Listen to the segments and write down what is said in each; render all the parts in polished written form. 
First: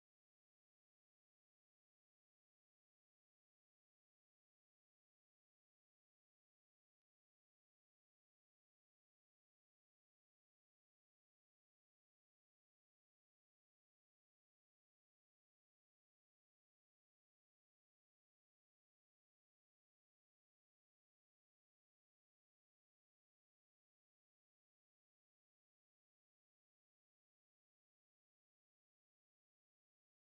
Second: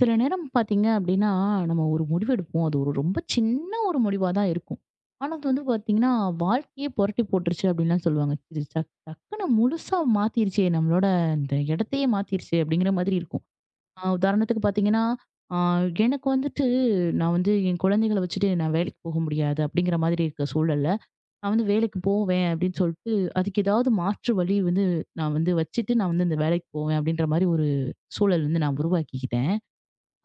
சில நேரம் பாத்தீங்க அப்படின்னா, நம்ம ஒரு முடிவெடுப்போம். அது ஒரு ரொம்ப சின்ன ஒரு முடிவா தான் இருக்கும். ஆனா, அது வந்து பாத்தீங்கன்னா, வாழ்க்கையே புரட்டி போட்டுருச்சு அப்படின்லாம் சொல்லுவாங்க. இது டக் டக்குன்னு முழுசா மாத்திருச்சே, நம்மளோட இந்த இடத்தையே மாத்திருச்சே அப்படிங்கிற மாதிரி இருக்கும். உதாரணத்துக்கு பாத்தீங்கன்னா, அ எனக்கு வந்துட்டு நான் வந்து என் குழந்தைகள வச்சுட்டு நான் வேலைக்கு போக முடியாது அப்படிங்கிற மாதிரி இருக்க சூழல்ல, நான் வந்து வேலைக்கு போவேன் அப்படின்னு சொல்லிட்டு, அதுக்கு ஏதாவது மாற்று வழி வந்து நான் வந்து வச்சுட்டு நான் வந்து இந்த வேலைக்கு போவேன் அப்படின்ற மாரி ஒரு சூழல் வந்து நான் உருவாக்கிக்கிட்டேன்.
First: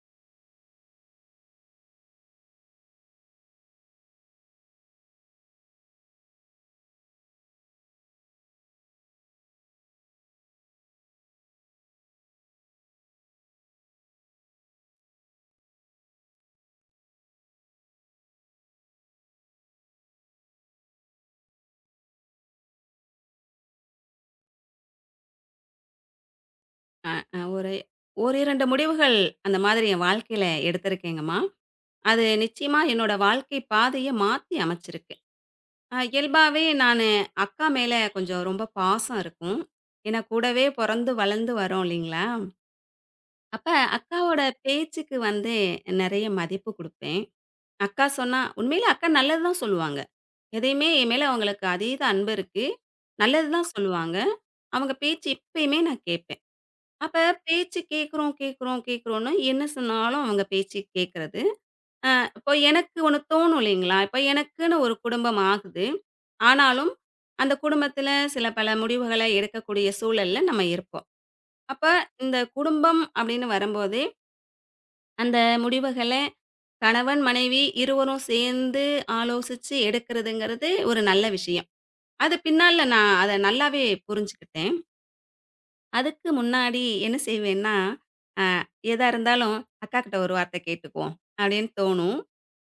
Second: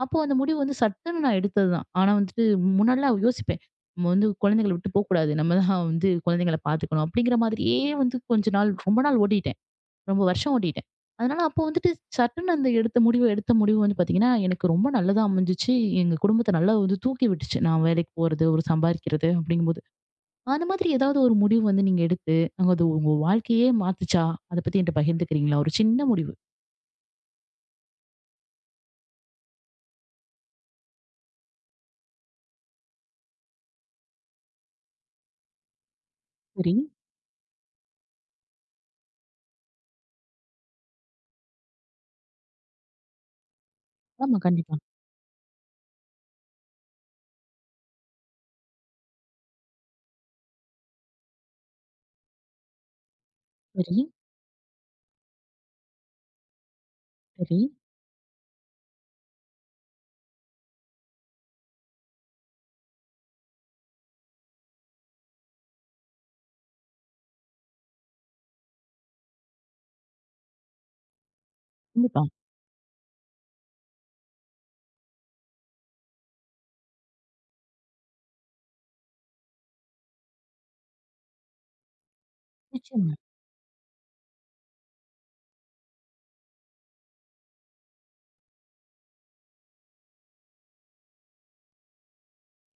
அப்போ அந்த முடிவு வந்து சட்டுன்னு நான் எடுத்தது தான். ஆனா வந்துட்டு முன்னாடிலாம் யோசிப்பேன். நம்ம வந்து குழந்தைங்கள விட்டு போக்கூடாது. நம்ம தான் வந்து குழந்தைங்கள பார்த்துக்கணும். அப்படிங்கிற மாதிரியே வந்து கொஞ்ச நாள் ரொம்ப நாள் ஓட்டிட்டேன். ரொம்ப வருஷம் ஓட்டிட்டேன். அதனால அப்போ வந்துட்டு சட்டுன்னு அந்த எடுத்த முடிவு வந்து பார்த்தீங்கன்னா, எனக்கு ரொம்ப நல்லதா அமைஞ்சுச்சு. எங்க குடும்பத்த நல்லா வந்து தூக்கி விட்டுச்சு. நான் வேலைக்கு போறது, ஒரு சம்பாரிக்கிறது அப்படிங்கும்போது. அந்த மாதிரி ஏதாவது ஒரு முடிவு வந்து நீங்க எடுத்து, அங்க அது உங்க வாழ்க்கையே மாத்துச்சா? அத பத்தி என்ட்ட பகிர்ந்துக்கிறீங்களா? ஒரு சின்ன முடிவு. அ ஒரு ஒரு 2 முடிவுகள் அந்த மாதிரி என் வாழ்க்கையில எடுத்திருக்கேங்கம்மா. அது நிச்சயமா என்னோட வாழ்க்கை பாதைய மாத்தி அமைச்சிருக்கு. இயல்பாவே சரி. அக்கா மேல கொஞ்சம் ரொம்ப பாசம் இருக்கும். ஏன்னா கூடவே பொறந்து வளர்ந்து வரோம் இல்லைங்களா? அப்ப ஆமா. அக்காவோட கண்டிப்பா. பேச்சுக்கு வந்து நெறைய மதிப்பு குடுப்பேன். அக்கா சொன்னா உண்மையிலே அக்கா நல்லது தான் சொல்லுவாங்க. எதையுமே என் மேல அவங்களுக்கு அதீத அன்பு இருக்கு. நல்லது தான் சரி, சொல்லுவாங்க. அவங்க பேச்சு எப்பயுமே நான் கேட்பேன். அப்ப சரி. பேச்சு கேட்குறோம், கேட்குறோம், கேட்குறோம்ன்னு என்ன சொன்னாலும் அவங்க பேச்சு கேட்கறது. அ இப்போ எனக்கு ஒண்ணு தோணும் இல்லைங்களா? இப்போ எனக்குன்னு ஒரு குடும்பம் ஆகுது. ஆனாலும் அந்த குடும்பத்தில சில பல முடிவுகள எடுக்கக்கூடிய சூழல்ல நம்ம இருப்போம். அப்ப கண்டிப்பா. இந்த குடும்பம் அப்படின்னு வரும்போதே, அந்த முடிவுகள கணவன், மனைவி இருவரும் சேர்ந்து ஆலோசிச்சு எடுக்கிறதுங்கிறது ஒரு நல்ல விஷயம். அது பின்னால நான் நிச்சயமா. அத நல்லாவே புரிஞ்சுக்கிட்டேன். அதுக்கு முன்னாடி என்ன செய்வேன்னா, அ எதா இருந்தாலும் அக்காகிட்ட ஒரு வார்த்தை கேட்டுக்குவோம், அப்படின்னு தோணும்.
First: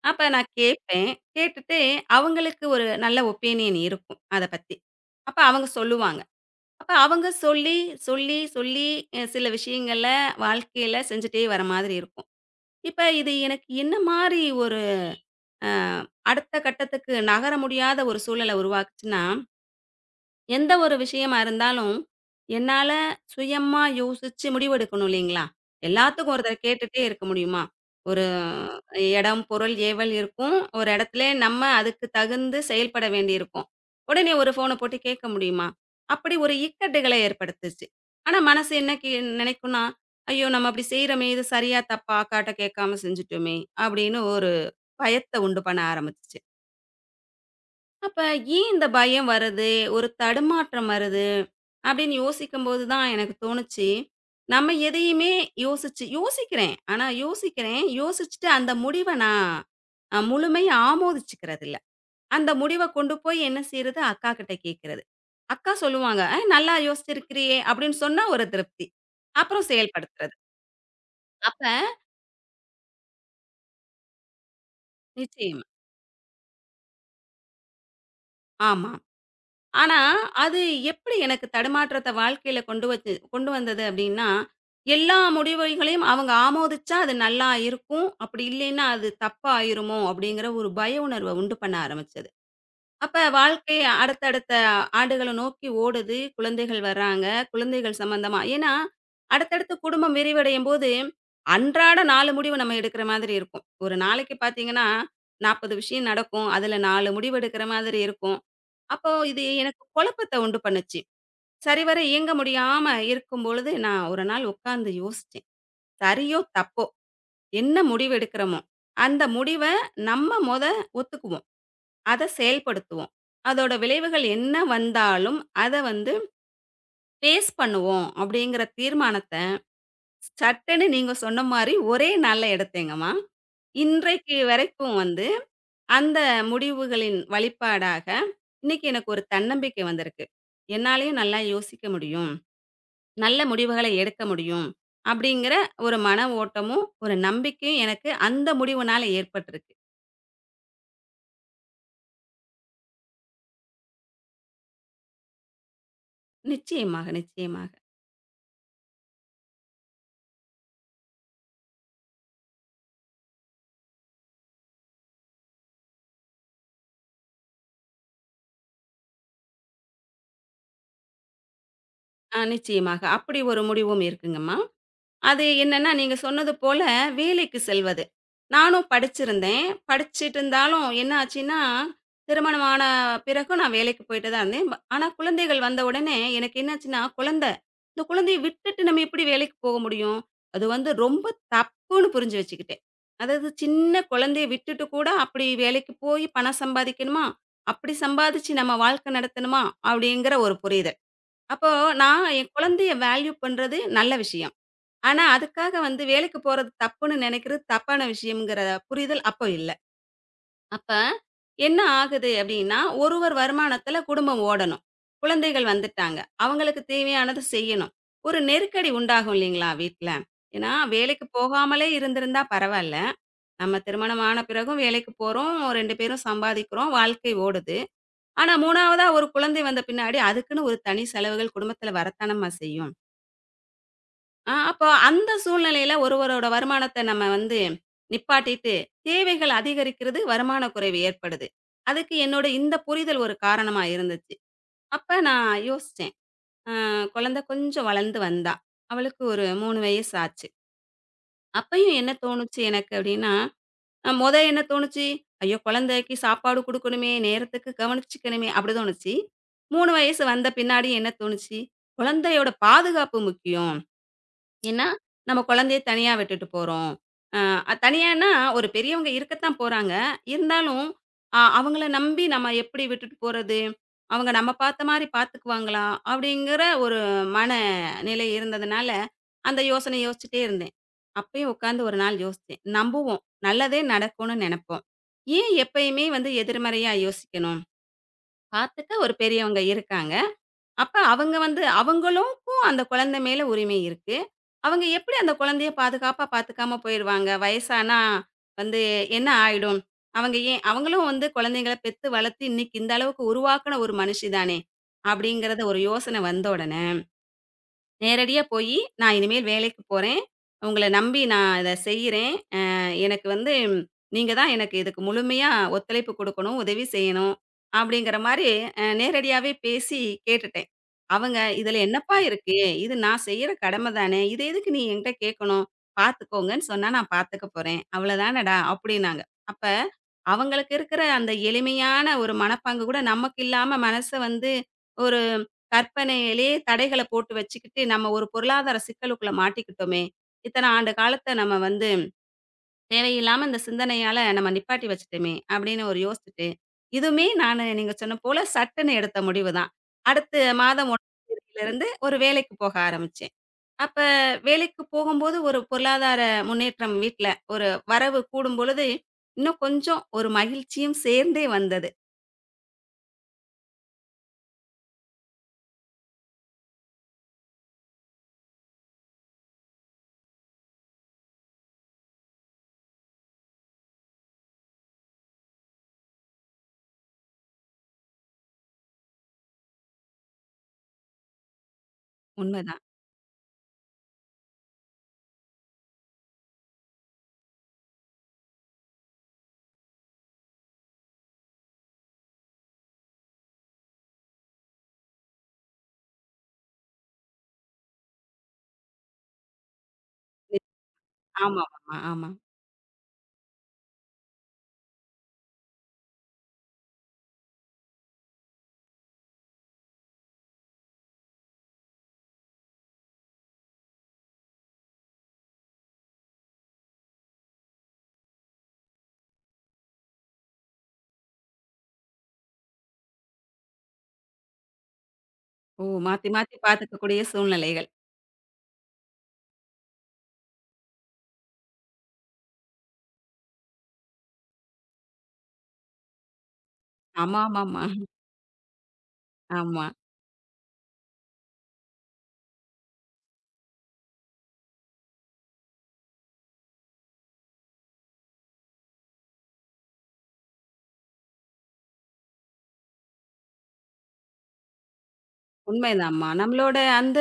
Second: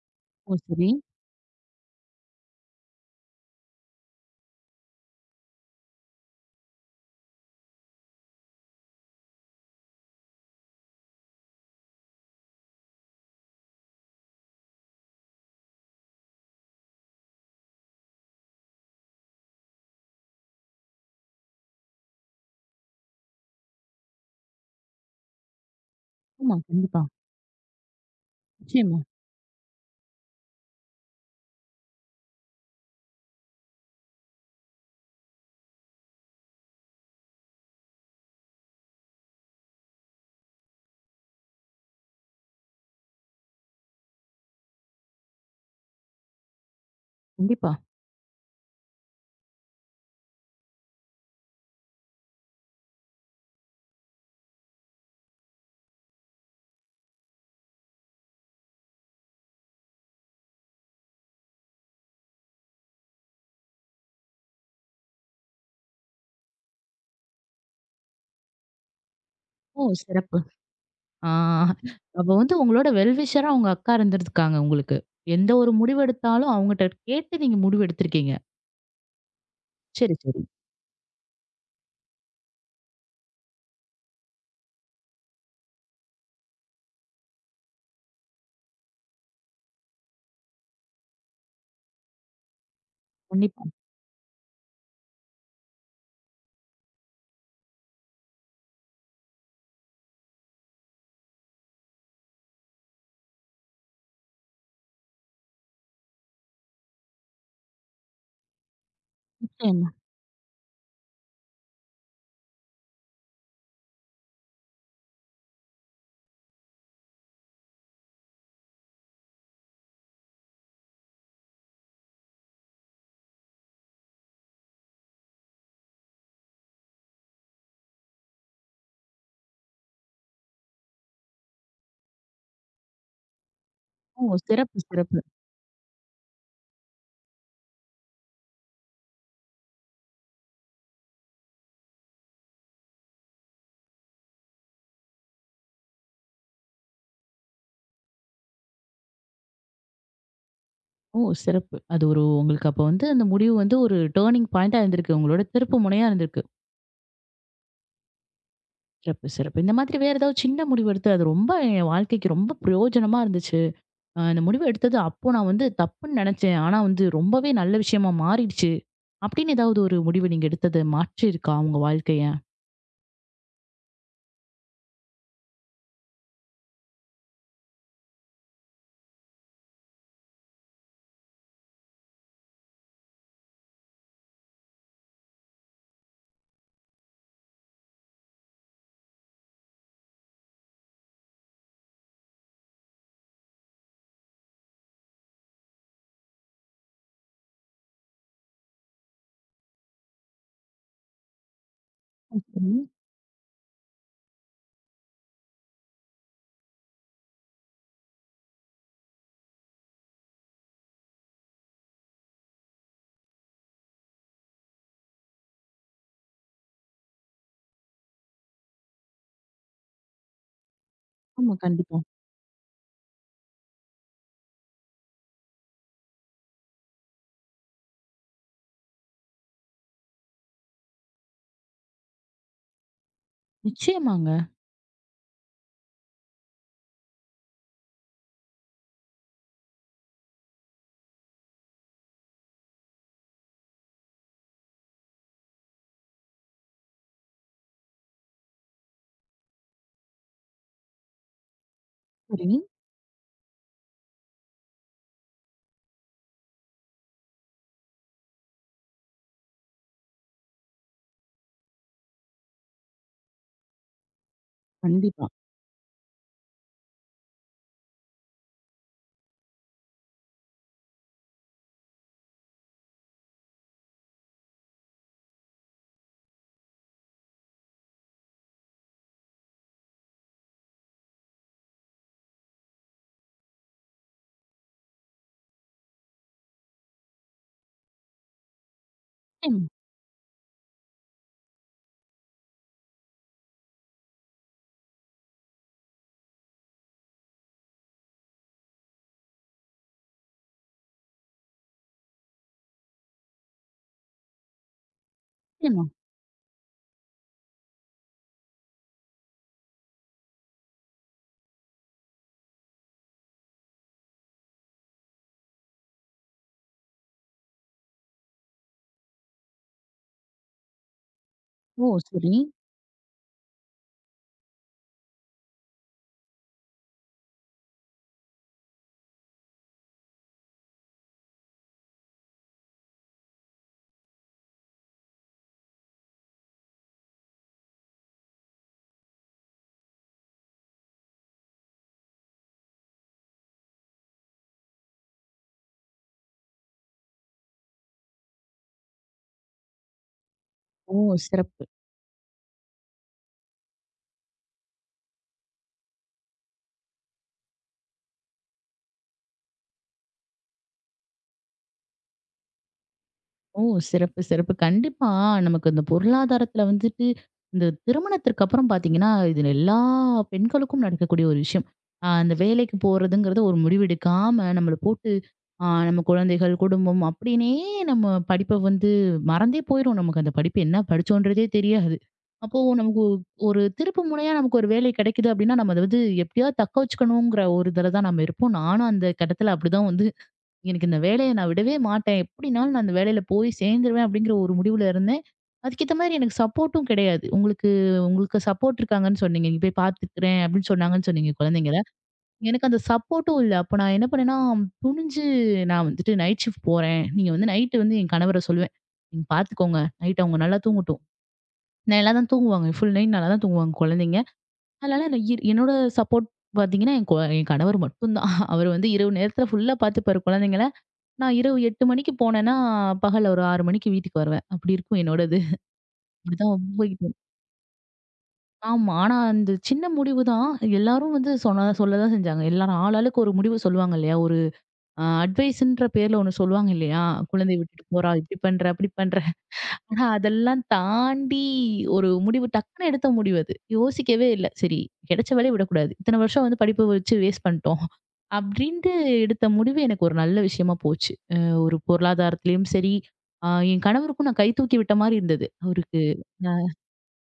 அப்ப நான் ஓ! சரி. கேட்பேன். கேட்டுட்டு அவங்களுக்கு ஒரு நல்ல ஒப்பீனியன் இருக்கும் அத பத்தி. அப்ப அவங்க சொல்லுவாங்க. அப்ப அவங்க சொல்லி, சொல்லி, சொல்லி சில விஷயங்கள வாழ்க்கையில செஞ்சுட்டே வர மாதிரி இருக்கும். இப்ப இது எனக்கு என்ன மாரி ஒரு அ அடுத்த கட்டத்துக்கு நகர முடியாத ஒரு சூழல உருவாக்குச்சுன்னா எந்த ஒரு விஷயமா இருந்தாலும், என்னால சுயமா யோசிச்சு முடிவெடுக்கணும் இல்லைங்களா? எல்லாத்துக்கும் ஒருத்தர ஆமா. கேட்டுட்டே கண்டிப்பா. இருக்க முடியுமா? ஒரு நிச்சயமா. இடம், பொருள், ஏவல் இருக்கும். ஒரு இடத்துல நம்ம அதுக்கு தகுந்து செயல்பட வேண்டியிருக்கும். உடனே ஒரு ஃபோன போட்டு கேட்க முடியுமா? அப்படி ஒரு இக்கட்டுகளை ஏற்படுத்துச்சு. ஆனா மனசு என்ன நினைக்கும்னா, "ஐயோ! நம்ம அப்படி செய்றோமே, இது சரியா, தப்பா, அக்காட்ட கேட்காம செஞ்சுட்டோமே!" அப்படின்னு ஒரு பயத்த உண்டு பண்ண ஆரம்பிச்சுச்சு. கண்டிப்பா. அப்ப ஏன் இந்த பயம் வருது? ஒரு தடுமாற்றம் வருது? அப்படின்னு யோசிக்கும்போது தான் எனக்கு தோணுச்சு, நம்ம எதையுமே யோசிச்சு யோசிக்கிறேன். ஆனா யோசிக்கிறேன். யோசிச்சுட்டு அந்த முடிவ நான் முழுமையா ஆமோதிச்சுக்கிறதில்ல. அந்த முடிவ கொண்டு போய் என்ன செய்றது? அக்கா கிட்ட கேட்கிறது. அக்கா சொல்லுவாங்க, "அ நல்லா யோசிச்சிருக்கிறியே!" அப்படின்னு சொன்னா ஒரு திருப்தி. அப்புறம் ஓ! செயல்படுத்துறது. சிறப்பு. ஆ அப்ப அப்ப வந்து உங்களோட வெல் விஷரா உங்க அக்கா இருந்திருக்காங்க உங்களுக்கு. எந்த நிச்சயமா. ஒரு முடிவு எடுத்தாலும் அவங்கட்ட கேட்டு நீங்க முடிவு எடுத்திருக்கீங்க. ஆமா. ஆனா, சரி, சரி. அது எப்படி எனக்கு தடுமாற்றத்த வாழ்க்கையில கொண்டு வச்சு கொண்டு வந்தது அப்படின்னா, எல்லா முடிவுகளையும் அவங்க ஆமோதிச்சா அது நல்லா இருக்கும். அப்படி இல்லைன்னா, அது தப்பா ஆயிருமோ அப்படிங்கிற ஒரு பய உணர்வ உண்டு பண்ண ஆரம்பிச்சது. அப்ப கண்டிப்பா. வாழ்க்கை அடுத்தடுத்த ஆண்டுகள நோக்கி ஓடுது. குழந்தைகள் வர்றாங்க. குழந்தைகள் சம்மந்தமா ஏன்னா, அடுத்தடுத்து குடும்பம் விரிவடையும்போது, அன்றாட 4 முடிவு நம்ம எடுக்கிற மாதிரி இருக்கும். ஒரு நாளைக்கு பார்த்தீங்கன்னா, 40 விஷயம் நடக்கும். அதுல 4 முடிவு எடுக்கிற மாதிரி இருக்கும். அப்போ இது எனக்கு நிச்சயமா. குழப்பத்த உண்டு பண்ணுச்சு. சரிவர இயங்க முடியாம இருக்கும் பொழுது, நான் ஒரு நாள் உட்கார்ந்து யோசிச்சேன். சரியோ! தப்போ! என்ன முடிவு எடுக்கிறோமோ, அந்த முடிவ நம்ம ஒத்துக்குவோம். அத செயல்படுத்துவோம். அதோட விளைவுகள் என்ன வந்தாலும், அத வந்து ஃபேஸ் பண்ணுவோம் அப்படிங்கிற தீர்மானத்த, சட்டுன்னு நீங்க சொன்ன மாரி ஒரே நாள்ல எடுத்தேங்கம்மா. ஓ! இன்றைக்கு சிறப்பு, வரைக்கும் சிறப்பு. வந்து அந்த முடிவுகளின் வழிப்பாடாக, இன்னைக்கு எனக்கு ஒரு தன்னம்பிக்கை வந்திருக்கு. என்னாலயும் நல்லா யோசிக்க முடியும். நல்ல முடிவுகள எடுக்க முடியும். அப்படிங்கிற ஒரு மன ஓட்டமும், ஒரு நம்பிக்கையும் எனக்கு அந்த முடிவுனால ஏற்பட்டிருக்கு. ஓ! சிறப்பு. அது ஒரு உங்களுக்கு அப்ப வந்து அந்த முடிவு வந்து ஒரு டர்னிங் பாயிண்டா இருந்திருக்கு. உங்களோட திருப்பு முனையா இருந்திருக்கு. நிச்சயமாக, நிச்சயமாக. சிறப்பு, சிறப்பு. இந்த மாதிரி வேற ஏதாவது சின்ன முடிவு எடுத்து அது ரொம்ப என் வாழ்க்கைக்கு ரொம்ப பிரயோஜனமா இருந்துச்சு. இந்த முடிவு எடுத்தது அப்போ நான் வந்து தப்புன்னு நினைச்சேன். ஆனா வந்து ரொம்பவே நல்ல விஷயமா மாறிடுச்சு. அப்படின்னு ஏதாவது ஒரு முடிவு நீங்க எடுத்தது மாற்றியிருக்கா உங்க வாழ்க்கைய? ஆ நிச்சயமாக. அப்படி ஒரு முடிவும் இருக்குங்கம்மா. அது என்னன்னா, நீங்க சொன்னது போல வேலைக்கு செல்வது. நானும் படிச்சிருந்தேன். படிச்சுட்டு இருந்தாலும் என்ன ஆச்சுன்னா, திருமணம் ஆன பிறகும் நான் வேலைக்கு போயிட்டு தான் இருந்தேன். ஆனா குழந்தைகள் வந்த உடனே எனக்கு என்னாச்சுன்னா, குழந்தை. இந்த குழந்தைய விட்டுட்டு நம்ம எப்படி வேலைக்கு போக முடியும்? அது வந்து ரொம்ப தப்புன்னு புரிஞ்சு வச்சுக்கிட்டேன். அதாவது சின்ன குழந்தைய விட்டுட்டு கூட அப்படி வேலைக்கு போய் பணம் சம்பாதிக்கணுமா? அப்படி சம்பாதிச்சு நம்ம வாழ்க்கை நடத்தணுமா? அப்படிங்கிற ஒரு புரிதல். அப்போ நான் என் ம். குழந்தைய வேல்யூ பண்றது நல்ல விஷயம். ஆனா, அதுக்காக வந்து வேலைக்கு போறது தப்புன்னு நினைக்கிறது தப்பான விஷயம்ங்கிற புரிதல் அப்ப இல்ல. அப்ப என்ன ஆகுது அப்டின்னா, ஒருவர் வருமானத்துல குடும்பம் ஓடணும். குழந்தைகள் வந்துட்டாங்க. அவங்களுக்கு தேவையானது செய்யணும். ஒரு நெருக்கடி உண்டாகும் இல்லைங்களா வீட்ல? ஏன்னா, வேலைக்கு ஆமா, போகாமலே கண்டிப்பா. இருந்திருந்தா பரவால்ல. நம்ம திருமணம் ஆன பிறகும் வேலைக்கு போறோம். 2 பேரும் சம்பாதிக்கிறோம். வாழ்க்கை ஓடுது. ஆனா 3வதா ஒரு குழந்தை வந்த பின்னாடி அதுக்குன்னு ஒரு தனி செலவுகள் குடும்பத்துல வரத்தானம்மா செய்யும். நிச்சயமாங்க. ஆ, அப்போ அந்த சூழ்நிலையில ஒருவரோட வருமானத்த நம்ம வந்து நிப்பாட்டிட்டு, தேவைகள் அதிகரிக்கிறது, வருமான குறைவு ஏற்படுது. அதுக்கு என்னோட இந்த புரிதல் ஒரு காரணமா இருந்துச்சு. அப்ப நான் யோசிச்சேன். அ குழந்தை கொஞ்சம் வளர்ந்து வந்தா. அவளுக்கு ஒரு 3 வயசு ஆச்சு. அப்பயும் என்ன சரி. தோணுச்சு எனக்கு அப்டின்னா, அ மொத என்ன தோணுச்சு, "ஐயோ! குழந்தைக்கு சாப்பாடு குடுக்கணுமே, நேரத்துக்கு கவனிச்சுக்கணுமே" அப்டி தோணுச்சு. 3 வயசு வந்த பின்னாடி என்ன தோணுச்சு, "குழந்தையோட பாதுகாப்பு முக்கியம்." ஏன்னா, கண்டிப்பா. நம்ம குழந்தைய தனியா விட்டுட்டு போறோம். தனியான்னா ஒரு பெரியவங்க இருக்கத்தான் போறாங்க. இருந்தாலும் அவங்கள நம்பி நம்ம எப்படி விட்டுட்டு போறது? அவங்க நம்ம பார்த்த மாரி பார்த்துக்குவாங்களா? அப்படிங்கிற ஒரு மனநிலை இருந்ததுனால, அந்த யோசனை யோசிச்சுட்டே இருந்தேன். அப்பயும் உட்காந்து ஒரு நாள் யோசிச்சேன். நம்புவோம். நல்லதே நடக்கும்னு நெனப்போம். ஏன் எப்பயுமே வந்து எதிர்மறையா யோசிக்கணும்? பார்த்துக்க ஒரு பெரியவங்க நிச்சயமா. இருக்காங்க. அப்ப அவங்க வந்து அவங்களுக்கும் அந்த குழந்தை மேல உரிமை இருக்கு. அவங்க எப்படி அந்த குழந்தைய பாதுகாப்பா பாத்துக்காம போயிருவாங்க? வயசானா வந்து என்ன ஆயிடும்? அவங்க ஏன் அவங்களும் வந்து குழந்தைங்கள பெத்து வளர்த்து இன்னைக்கு இந்த அளவுக்கு உருவாக்குன ஒரு மனுஷி தானே! அப்படிங்கிறத ஒரு நிச்சயமா. யோசனை வந்த உடனே நேரடியா போயி, "நான் இனிமேல் வேலைக்கு போறேன். உங்கள நம்பி நான் இத செய்றேன். எனக்கு வந்து நீங்க தான் எனக்கு இதுக்கு முழுமையா ஒத்துழைப்பு குடுக்கணும், உதவி செய்யணும்." அப்படிங்கிற மாரி நேரடியாவே பேசி கேட்டுட்டேன். அவங்க, "இதுல ஓ! என்னப்பா சரி. இருக்கு? இது நான் செய்யற கடமை தானே. இத எதுக்கு நீ என்கிட்ட கேட்கணும்? பார்த்துக்கோங்கன்னு சொன்னா நான் பார்த்துக்க போறேன். அவ்வளோதானடா" அப்படின்னாங்க. அப்ப அவங்களுக்கு இருக்கிற அந்த எளிமையான ஒரு மனப்பாங்கு கூட நமக்கு இல்லாம மனச வந்து ஒரு கற்பனையிலேயே தடைகள போட்டு வச்சுக்கிட்டு, நம்ம ஒரு பொருளாதார சிக்கலுக்குள்ள மாட்டிக்கிட்டோமே! இத்தன ஆண்டு காலத்த நம்ம வந்து தேவையில்லாம இந்த சிந்தனையால நம்ம நிப்பாட்டி வச்சுட்டோமே! அப்படின்னு ஒரு யோசிச்சுட்டு, இதுவுமே நானு நீங்க சொன்ன போல சட்டுன்னு எடுத்த முடிவு தான். அடுத்த மாதம் ஓ! 1 சிறப்பு. தேதியிலிருந்து ஒரு வேலைக்கு போக ஆரம்பிச்சேன். அப்ப வேலைக்கு போகும்போது ஒரு பொருளாதார முன்னேற்றம் வீட்ல ஒரு வரவு கூடும்பொழுது, இன்னும் கொஞ்சம் ஒரு மகிழ்ச்சியும் சேர்ந்தே வந்தது. ஓ! சிறப்பு, சிறப்பு. கண்டிப்பா. நமக்கு இந்த பொருளாதாரத்துல வந்துட்டு, இந்த திருமணத்திற்கு அப்புறம் பாத்தீங்கன்னா, இது எல்லா பெண்களுக்கும் நடக்கக்கூடிய ஒரு விஷயம். அந்த வேலைக்கு போறதுங்கிறது ஒரு முடிவெடுக்காம, நம்மள போட்டு நம்ம குழந்தைகள், குடும்பம் அப்படின்னே நம்ம படிப்ப வந்து மறந்தே போயிரும். நமக்கு அந்த படிப்பு என்ன படிச்சோன்றதே தெரியாது. அப்போ உண்மைதான். நமக்கு ஒரு திருப்பு முனையா நமக்கு ஒரு வேலை கிடைக்குது அப்படின்னா, நம்ம அத வந்து எப்படியாவது தக்க வச்சுக்கணுங்கிற ஒரு இதுல தான் நம்ம இருப்போம். நானும் அந்த கட்டத்துல அப்படிதான் வந்து எனக்கு இந்த வேலைய நான் விடவே மாட்டேன். எப்படினாலும் நான் அந்த வேலையில போய் சேர்ந்துருவேன் அப்படிங்கிற ஒரு முடிவுல இருந்தேன். அதுக்கேத்த மாரி எனக்கு சப்போர்ட்டும் கிடையாது. உங்களுக்கு உங்களுக்கு சப்போர்ட் இருக்காங்கன்னு சொன்னீங்க. "நீங்க போய் பார்த்துக்கிறேன்" அப்படின்னு சொன்னாங்கன்னு சொன்னீங்க ஆமாமா, குழந்தைங்கள. ஆமா. ஆமா. எனக்கு அந்த சப்போர்ட்டும் இல்ல. அப்ப நான் என்ன பண்ணேன்னா, துணிஞ்சு நான் வந்துட்டு நைட் ஷிஃப்ட் போறேன். நீங்க வந்து நைட்டு வந்து என் கணவர சொல்லுவேன். "நீங்க பார்த்துக்கோங்க. நைட் அவங்க நல்லா தூங்கட்டும்." நல்லா தான் தூங்குவாங்க. ஃபுல் நைட் நல்லா தான் தூங்குவாங்க குழந்தைங்க. அதனால நான் என்னோட சப்போர்ட் பார்த்தீங்கன்னா, என் கணவர் மட்டும் தான். அவர் வந்து இரவு நேரத்துல ஃபுல்லா பார்த்துப்பாரு குழந்தைங்கள. நான் இரவு 8 மணிக்கு போனேன்னா, பகல் ஒரு 6 மணிக்கு வீட்டுக்கு வருவேன். அப்படி இருக்கும் என்னோடது. ஓ! மாத்தி இப்படிதான் மாத்தி போயிட்டு பார்த்துக்கக்கூடிய இருக்கு. சூழ்நிலைகள். ஆமா. ஆனா அந்த சின்ன முடிவு தான். எல்லாரும் வந்து சொன்ன சொல்லதான் செஞ்சாங்க. எல்லாரும் ஆளாளுக்கு ஒரு முடிவு சொல்லுவாங்க இல்லையா? ஒரு அட்வைஸ்ன்ற பேர்ல ஒண்ணு சொல்லுவாங்க இல்லையா? குழந்தைய ஆமாமாமா. விட்டுட்டு போறா, இப்படி பண்ற, அப்படி பண்ற. ஆமா. ஆனா அதெல்லாம் தாண்டி ஒரு முடிவு டக்குன்னு எடுத்த முடிவு அது. யோசிக்கவே இல்ல. சரி கிடைச்ச வேலைய விடக்கூடாது. இத்தன வருஷம் வந்து படிப்பு வச்சு வேஸ்ட் பண்ணிட்டோம். அப்படின்ட்டு எடுத்த முடிவு எனக்கு ஒரு நல்ல விஷயமா போச்சு. ஒரு பொருளாதாரத்திலயும் சரி, என் கணவருக்கும் நான் கை தூக்கி விட்ட மாரி இருந்தது. அவருக்கு உண்மைதாம்மா. அ நம்மளோட அந்த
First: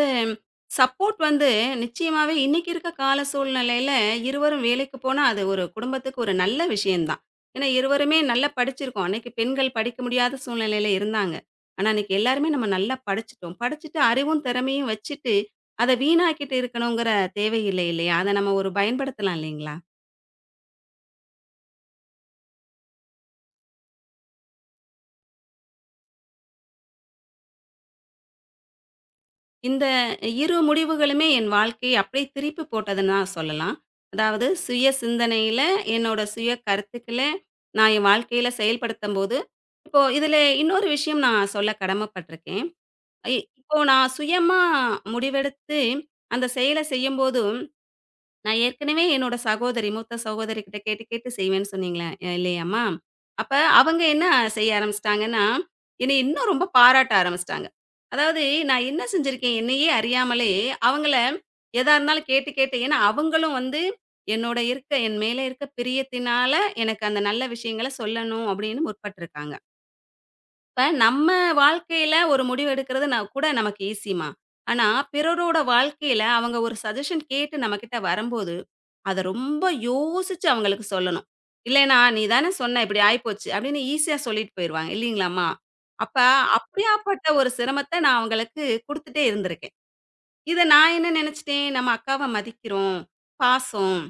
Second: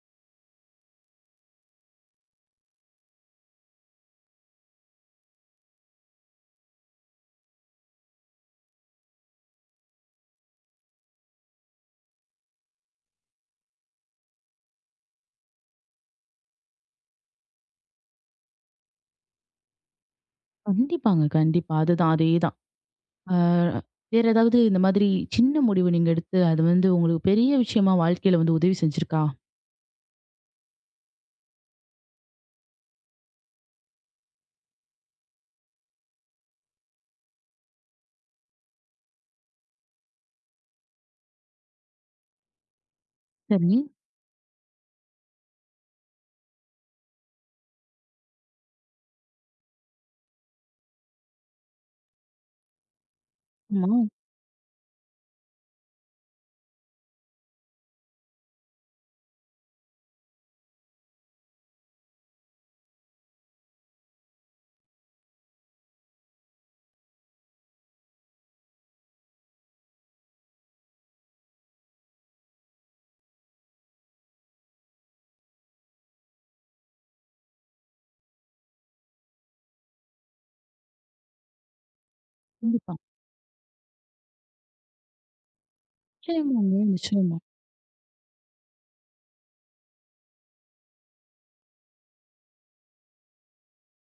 சப்போர்ட் வந்து நிச்சயமாவே இன்னைக்கு இருக்க கால சூழ்நிலையில இருவரும் வேலைக்கு போனா, அது ஒரு குடும்பத்துக்கு ஒரு நல்ல விஷயம் தான். ஏன்னா, இருவருமே நல்லா படிச்சிருக்கோம். அன்னைக்கு பெண்கள் படிக்க முடியாத சூழ்நிலையில இருந்தாங்க. ஆனா, இன்னைக்கு எல்லாருமே நம்ம நல்லா படிச்சுட்டோம். படிச்சுட்டு அறிவும், திறமையும் வச்சுட்டு, அத வீணாக்கிட்டு இருக்கணுங்கிற தேவையில்லை இல்லையா? அத நம்ம ஒரு பயன்படுத்தலாம் இல்லைங்களா? கண்டிப்பாங்க, கண்டிப்பா. அதுதான், அதேதான். அ வேற ஏதாவது இந்த மாதிரி சின்ன முடிவு நீங்க எடுத்து, அது வந்து உங்களுக்கு பெரிய விஷயமா வாழ்க்கையில வந்து உதவி செஞ்சிருக்கா? இந்த 2 முடிவுகளுமே என் வாழ்க்கையை அப்படியே திருப்பி போட்டதுன்னு தான் சொல்லலாம். அதாவது சுய சிந்தனையில, என்னோட சுய கருத்துக்கள நான் என் வாழ்க்கையில செயல்படுத்தம்போது, இப்போ இதில இன்னொரு விஷயம் நான் சொல்ல கடமைப்பட்டுருக்கேன். சரி. இப்போ நான் சுயமா முடிவெடுத்து அந்த செயல செய்யும்போது நான் ஏற்கனவே என்னோட சகோதரி, மூத்த சகோதரி கிட்ட கேட்டு, கேட்டு செய்வேன்னு சொன்னீங்களே இல்லையாம்மா? அப்ப ஆமா. அவங்க என்ன செய்ய ஆரம்பிச்சுட்டாங்கன்னா, என்னைய இன்னும் ரொம்ப பாராட்ட ஆரம்பிச்சுட்டாங்க. அதாவது நான் என்ன செஞ்சிருக்கேன்? என்னையே அறியாமலே அவங்கள எதா இருந்தாலும் கேட்டு, கேட்டு ஏன்னா அவங்களும் வந்து என்னோட இருக்க என் மேல இருக்க பிரியத்தினால எனக்கு அந்த நல்ல விஷயங்கள சொல்லணும் அப்படின்னு முற்பட்டுருக்காங்க. இப்ப நம்ம வாழ்க்கையில ஒரு முடிவு எடுக்கிறது நான் கூட நமக்கு ஈஸிமா. ஆனா, பிறரோட வாழ்க்கையில அவங்க ஒரு சஜஷன் கேட்டு நம்மகிட்ட வரும்போது, அத ரொம்ப யோசிச்சு அவங்களுக்கு சொல்லணும். இல்லைன்னா, "நீ தானே சொன்ன கண்டிப்பா. இப்படி ஆயிப்போச்சு" அப்படின்னு ஈஸியா சொல்லிட்டு போயிருவாங்க. இல்லீங்களாம்மா? அப்ப நிச்சயமாங்க, அப்படியாப்பட்ட நிச்சயமா. ஒரு சிரமத்த நான் அவங்களுக்கு குடுத்துட்டே இருந்திருக்கேன். இத நான் என்ன நெனச்சுட்டேன், நம்ம அக்காவ மதிக்கிறோம், பாசம்.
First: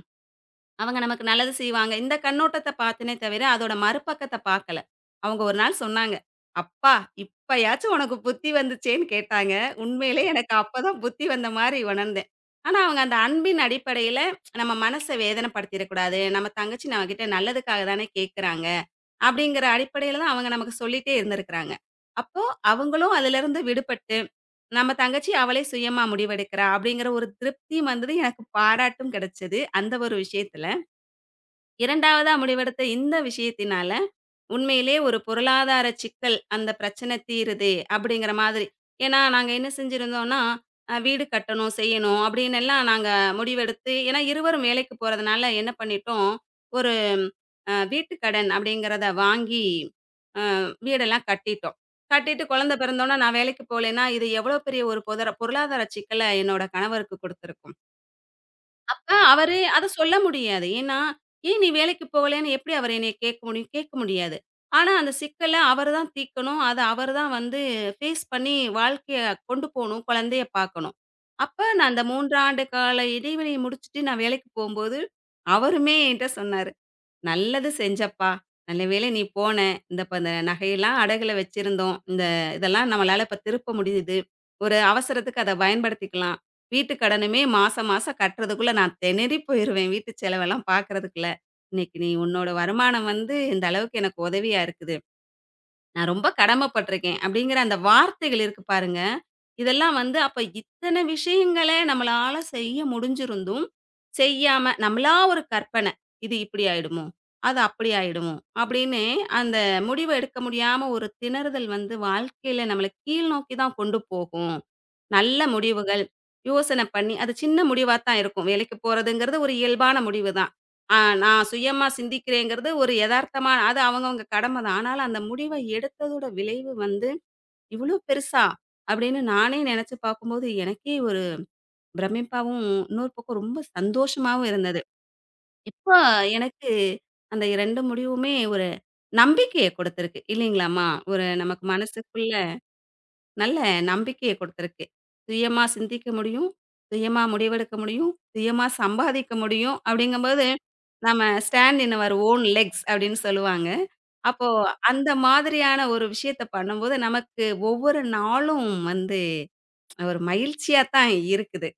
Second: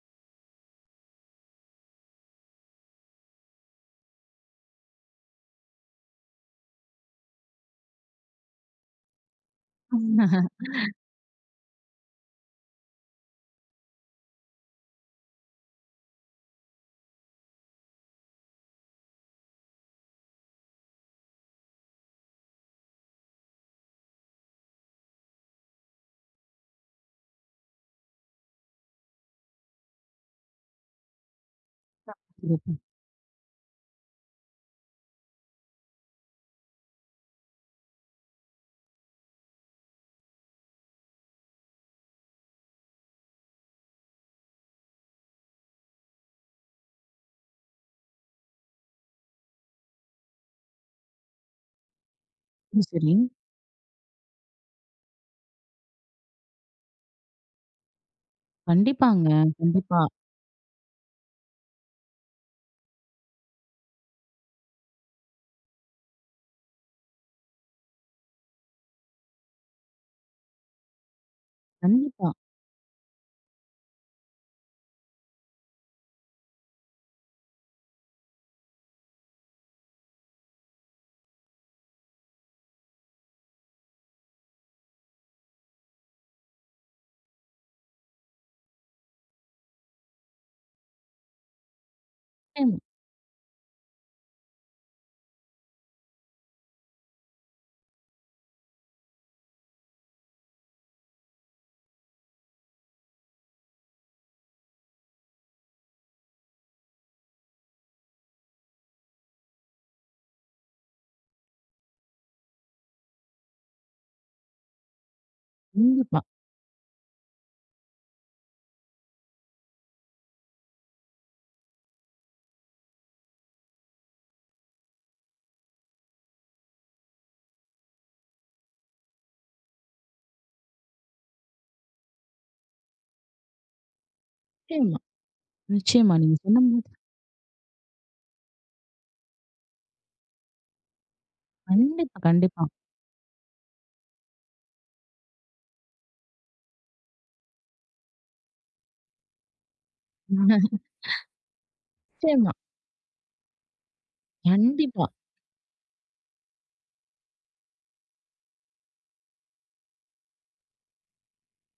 அவங்க நமக்கு நல்லது செய்வாங்க. இந்த கண்ணோட்டத்த பார்த்தேனே தவிர, அதோட மறுபக்கத்த பார்க்கல. அவங்க ஒரு நாள் சொன்னாங்க, "அப்பா! இப்பயாச்சும் உனக்கு புத்தி வந்துச்சேன்னு" கேட்டாங்க. உண்மையிலே எனக்கு அப்பதான் புத்தி வந்த மாரி உணர்ந்தேன். ஆனா, அவங்க அந்த அன்பின் அடிப்படையில நம்ம மனச வேதனைப்படுத்திறக்கூடாது. நம்ம தங்கச்சி நம்மகிட்ட நல்லதுக்காக தானே கேட்கறாங்க. அப்படிங்கிற அடிப்படையில தான் அவங்க நமக்கு சொல்லிட்டே இருந்திருக்கிறாங்க. அப்போ அவங்களும் அதிலிருந்து விடுபட்டு, நம்ம தங்கச்சி அவளே சுயமா முடிவெடுக்கிறா அப்படிங்கிற ஒரு திருப்தியும் வந்தது. எனக்கு பாராட்டும் கிடைச்சது. அந்த ஒரு விஷயத்துல. 2வதா சிறப்பு. முடிவெடுத்த இந்த விஷயத்தினால, உண்மையிலே ஒரு பொருளாதார சிக்கல் அந்த பிரச்சனை தீருது அப்படிங்கிற மாதிரி. ஏன்னா, நாங்க என்ன செஞ்சிருந்தோம்னா, வீடு கட்டணும், செய்யணும் அப்படின்னு எல்லாம் நாங்க முடிவெடுத்து ஏன்னா இருவரும் வேலைக்கு போறதுனால என்ன பண்ணிட்டோம், ஒரு வீட்டு கடன் அப்படிங்கிறத வாங்கி, அ வீடெல்லாம் கட்டிட்டோம். கட்டிட்டு குழந்தை பிறந்தோனே சரி. நான் வேலைக்கு போலேன்னா, இது எவ்வளோ பெரிய ஒரு பொருளாதார சிக்கல என்னோட கணவருக்கு குடுத்துருக்கும். அப்ப கண்டிப்பாங்க. அவரு அத கண்டிப்பா, சொல்ல முடியாது. ஏன்னா, "ஏன் நீ வேலைக்கு போகலன்னு?" எப்படி அவரு என்னைய கேட்க முடியும்? கேட்க முடியாது. ஆனா, அந்த சிக்கல அவரு தான் தீர்க்கணும். அத அவரு தான் வந்து ஃபேஸ் பண்ணி வாழ்க்கைய கொண்டு போணும். குழந்தைய பார்க்கணும். அப்ப நான் அந்த கண்டிப்பா. 3 ஆண்டு கால இடைவெளிய முடிச்சுட்டு நான் வேலைக்கு போம்போது, அவருமே என்ட்ட சொன்னாரு. நல்லது செஞ்சப்பா! நல்ல வேளை நீ போன. இந்த இப்ப இந்த நகையெல்லாம் அடகுல வச்சிருந்தோம். இந்த இதெல்லாம் நம்மளால இப்ப திருப்ப முடியுது. ஒரு அவசரத்துக்கு அத பயன்படுத்திக்கலாம். வீட்டு கடனுமே மாசம் மாசம் கட்டுறதுக்குள்ள நான் திணறி போயிருவேன். வீட்டு செலவெல்லாம் பார்க்கறதுக்குள்ள. இன்னைக்கு நீ உன்னோட நிச்சயமா, வருமானம் வந்து இந்த அளவுக்கு எனக்கு உதவியா இருக்குது. நான் ரொம்ப கடமைப்பட்டுருக்கேன்." அப்படிங்கிற அந்த வார்த்தைகள் இருக்கு பாருங்க. இதெல்லாம் வந்து அப்ப இத்தன விஷயங்கள நம்மளால செய்ய முடிஞ்சிருந்தும், செய்யாம நம்மளா ஒரு கற்பனை. "இது இப்படி ஆயிடுமோ? அது அப்படி ஆயிடுமோ?" அப்படின்னு அந்த முடிவு எடுக்க முடியாம ஒரு திணறுதல் வந்து வாழ்க்கையில நம்மள கீழ் நோக்கி தான் கொண்டு போகும். நல்ல முடிவுகள், கண்டிப்பா, யோசனை பண்ணி அது சின்ன முடிவா தான் இருக்கும். வேலைக்கு போறதுங்கிறது ஒரு இயல்பான முடிவு தான். ஆ நான் சுயமா சிந்திக்கிறேங்கிறது ஒரு எதார்த்தமா அது அவங்கவங்க கடமை தான். ஆனாலும் அந்த முடிவ எடுத்ததோட விளைவு வந்து, "இவ்ளோ பெருசா?" அப்படின்னு நானே நெனச்சு பார்க்கும்போது, எனக்கே ஒரு பிரமிப்பாவும், இன்னொரு பக்கம் ரொம்ப சந்தோஷமாவும் இருந்தது. நிச்சயமா. இப்போ நிச்சயமா. நீங்க சொன்ன எனக்கு மாதிரி அந்த 2 முடிவுமே ஒரு நம்பிக்கைய குடுத்திருக்கு. இல்லைங்களாம்மா? ஒரு நமக்கு கண்டிப்பா, மனசுக்குள்ள கண்டிப்பா. நல்ல நம்பிக்கைய குடுத்திருக்கு. சுயமா சிந்திக்க முடியும், சுயமா முடிவெடுக்க முடியும், சுயமா சம்பாதிக்க முடியும் அப்படிங்கும்போது, நம்ம ஸ்டாண்ட் இன் அவர் ஓன் நிச்சயமா. லெக்ஸ் அப்படின்னு சொல்லுவாங்க. அப்போ கண்டிப்பா, அந்த மாதிரியான ஒரு விஷயத்த பண்ணும்போது, நமக்கு ஒவ்வொரு நாளும் வந்து ஒரு மகிழ்ச்சியா தான் இருக்குது.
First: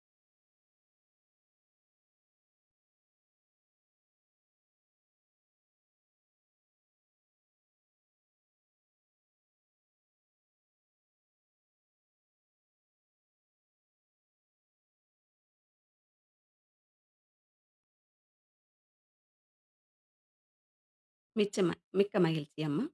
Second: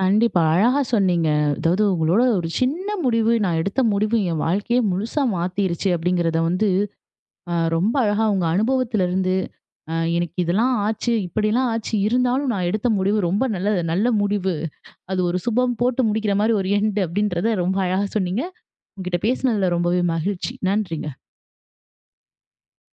கண்டிப்பா. அழகா சொன்னீங்க. அதாவது உங்களோட ஒரு சின்ன முடிவு, நான் எடுத்த முடிவு என் வாழ்க்கையே முழுசா மாத்திருச்சு அப்படிங்கிறத வந்து, ரொம்ப அழகா உங்க அனுபவத்திலருந்து, எனக்கு இதெல்லாம் ஆச்சு, இப்படிலாம் ஆச்சு, இருந்தாலும் நான் எடுத்த முடிவு ரொம்ப நல்ல நல்ல முடிவு. அது ஒரு சுபம் போட்டு முடிக்கிற மாரி ஒரு எண்ட் அப்படின்றத ரொம்ப அழகா சொன்னீங்க. உங்ககிட்ட பேசினதுல ரொம்பவே மகிழ்ச்சி. நன்றிங்க. மிச்சம மிக்க மகிழ்ச்சி அம்மா.